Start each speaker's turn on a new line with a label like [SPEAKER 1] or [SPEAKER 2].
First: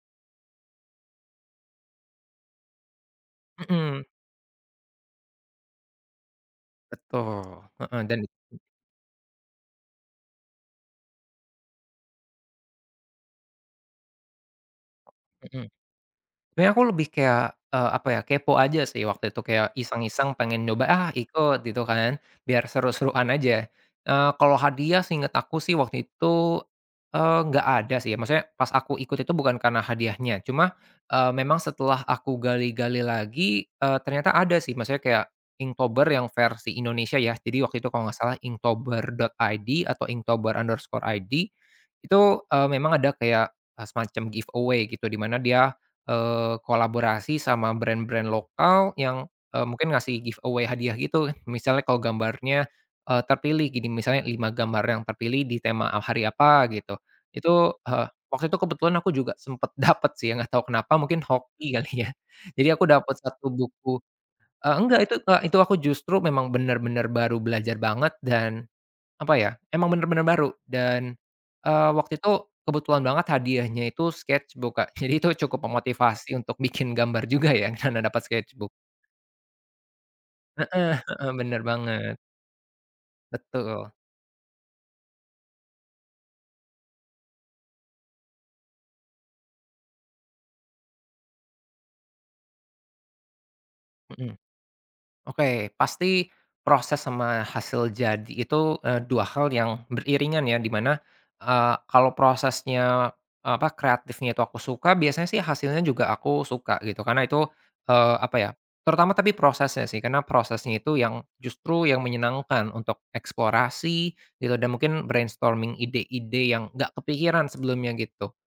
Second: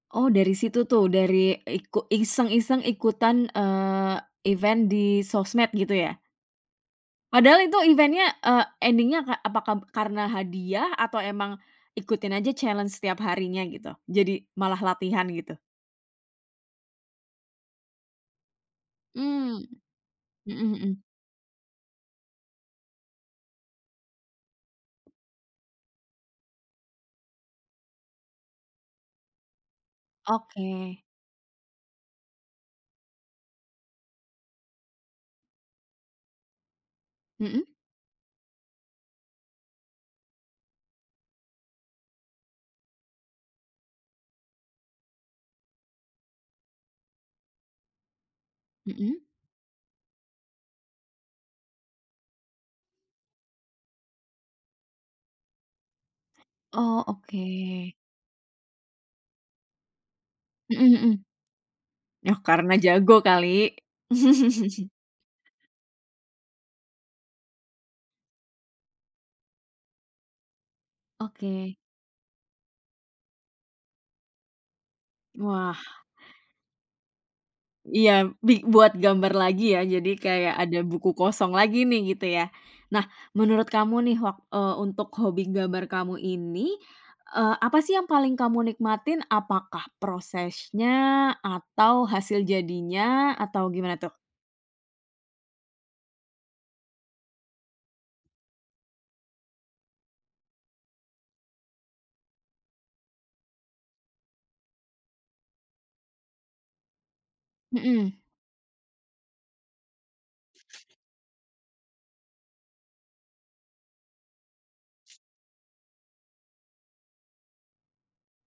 [SPEAKER 1] Oh dari situ tuh, dari iku iseng-iseng ikutan,
[SPEAKER 2] Mhm.
[SPEAKER 1] eee, event di sosmed gitu ya?
[SPEAKER 2] Betul,
[SPEAKER 1] Padahal itu
[SPEAKER 2] heeh, dan
[SPEAKER 1] event-nya, eee, endingnya apakab karena hadiah atau emang ikutin aja challenge setiap harinya gitu, jadi malah latihan gitu?
[SPEAKER 2] Mhm. Sebenernya aku lebih kayak, eee, apa ya, kepo aja sih waktu itu,
[SPEAKER 1] Mmm,
[SPEAKER 2] kayak iseng-iseng pengen
[SPEAKER 1] mhm
[SPEAKER 2] nyoba
[SPEAKER 1] mhm.
[SPEAKER 2] ah ikut, gitu kan, biar seru-seruan aja, eee, kalau hadiah seinget aku sih waktu itu, eee, enggak ada sih, maksudnya pas aku ikut itu bukan karena hadiahnya. Cuma,
[SPEAKER 1] Oke.
[SPEAKER 2] eee, memang setelah aku gali-gali lagi, eee, ternyata ada sih, maksudnya kayak inktober yang versi Indonesia ya,
[SPEAKER 1] Mhm.
[SPEAKER 2] jadi waktu itu kalau enggak salah inktober.id atau inktobar_id itu, eee, memang ada kayak semacam giveaway gitu, dimana dia, eee, kolaborasi sama brand-brand lokal
[SPEAKER 1] Mhm.
[SPEAKER 2] yang, eee, mungkin ngasih giveaway hadiah gitu, misalnya kalau gambarnya, eee, terpilih, gini misalnya 5 gambar yang terpilih di tema hari apa gitu,
[SPEAKER 1] Oh,
[SPEAKER 2] itu
[SPEAKER 1] oke.
[SPEAKER 2] heeh, waktu itu kebetulan aku juga sempet dapet sih, ya nggak tahu
[SPEAKER 1] Mhm
[SPEAKER 2] kenapa
[SPEAKER 1] mhm,
[SPEAKER 2] mungkin hoki kali ya,
[SPEAKER 1] ah, karena
[SPEAKER 2] jadi aku dapat
[SPEAKER 1] jago
[SPEAKER 2] satu
[SPEAKER 1] kali.
[SPEAKER 2] buku eee, enggak itu Kak, eee, aku justru memang benar-benar baru belajar banget dan, apa ya emang benar-benar baru. Dan,
[SPEAKER 1] Oke.
[SPEAKER 2] eee, waktu itu kebetulan banget hadiahnya itu sketchbook, jadi itu cukup
[SPEAKER 1] Wah.
[SPEAKER 2] memotivasi untuk bikin gambar juga ya karena dapat
[SPEAKER 1] iya, bi
[SPEAKER 2] sketchbook.
[SPEAKER 1] buat gambar lagi, ya jadi kayak ada
[SPEAKER 2] Heeh
[SPEAKER 1] buku
[SPEAKER 2] heeh,
[SPEAKER 1] kosong
[SPEAKER 2] benar
[SPEAKER 1] lagi nih,
[SPEAKER 2] banget.
[SPEAKER 1] gitu ya. Nah menurut
[SPEAKER 2] Betul.
[SPEAKER 1] kamu nih wak eee, untuk hobi gambar kamu ini, eee, apa sih yang paling kamu nikmatin? Apakah prosesnya atau hasil jadinya? Atau gimana tuh?
[SPEAKER 2] Mhm. Oke, pasti proses sama hasil jadi itu, eee, dua hal yang beriringan ya, dimana, eee, kalau prosesnya, apa kreatifnya itu aku suka, biasanya sih hasilnya juga aku suka gitu, karena itu,
[SPEAKER 1] Mhm.
[SPEAKER 2] eee, apa ya terutama tapi prosesnya sih, karena prosesnya itu yang justru yang menyenangkan untuk eksplorasi dan mungkin brainstorming ide-ide yang enggak kepikiran sebelumnya gitu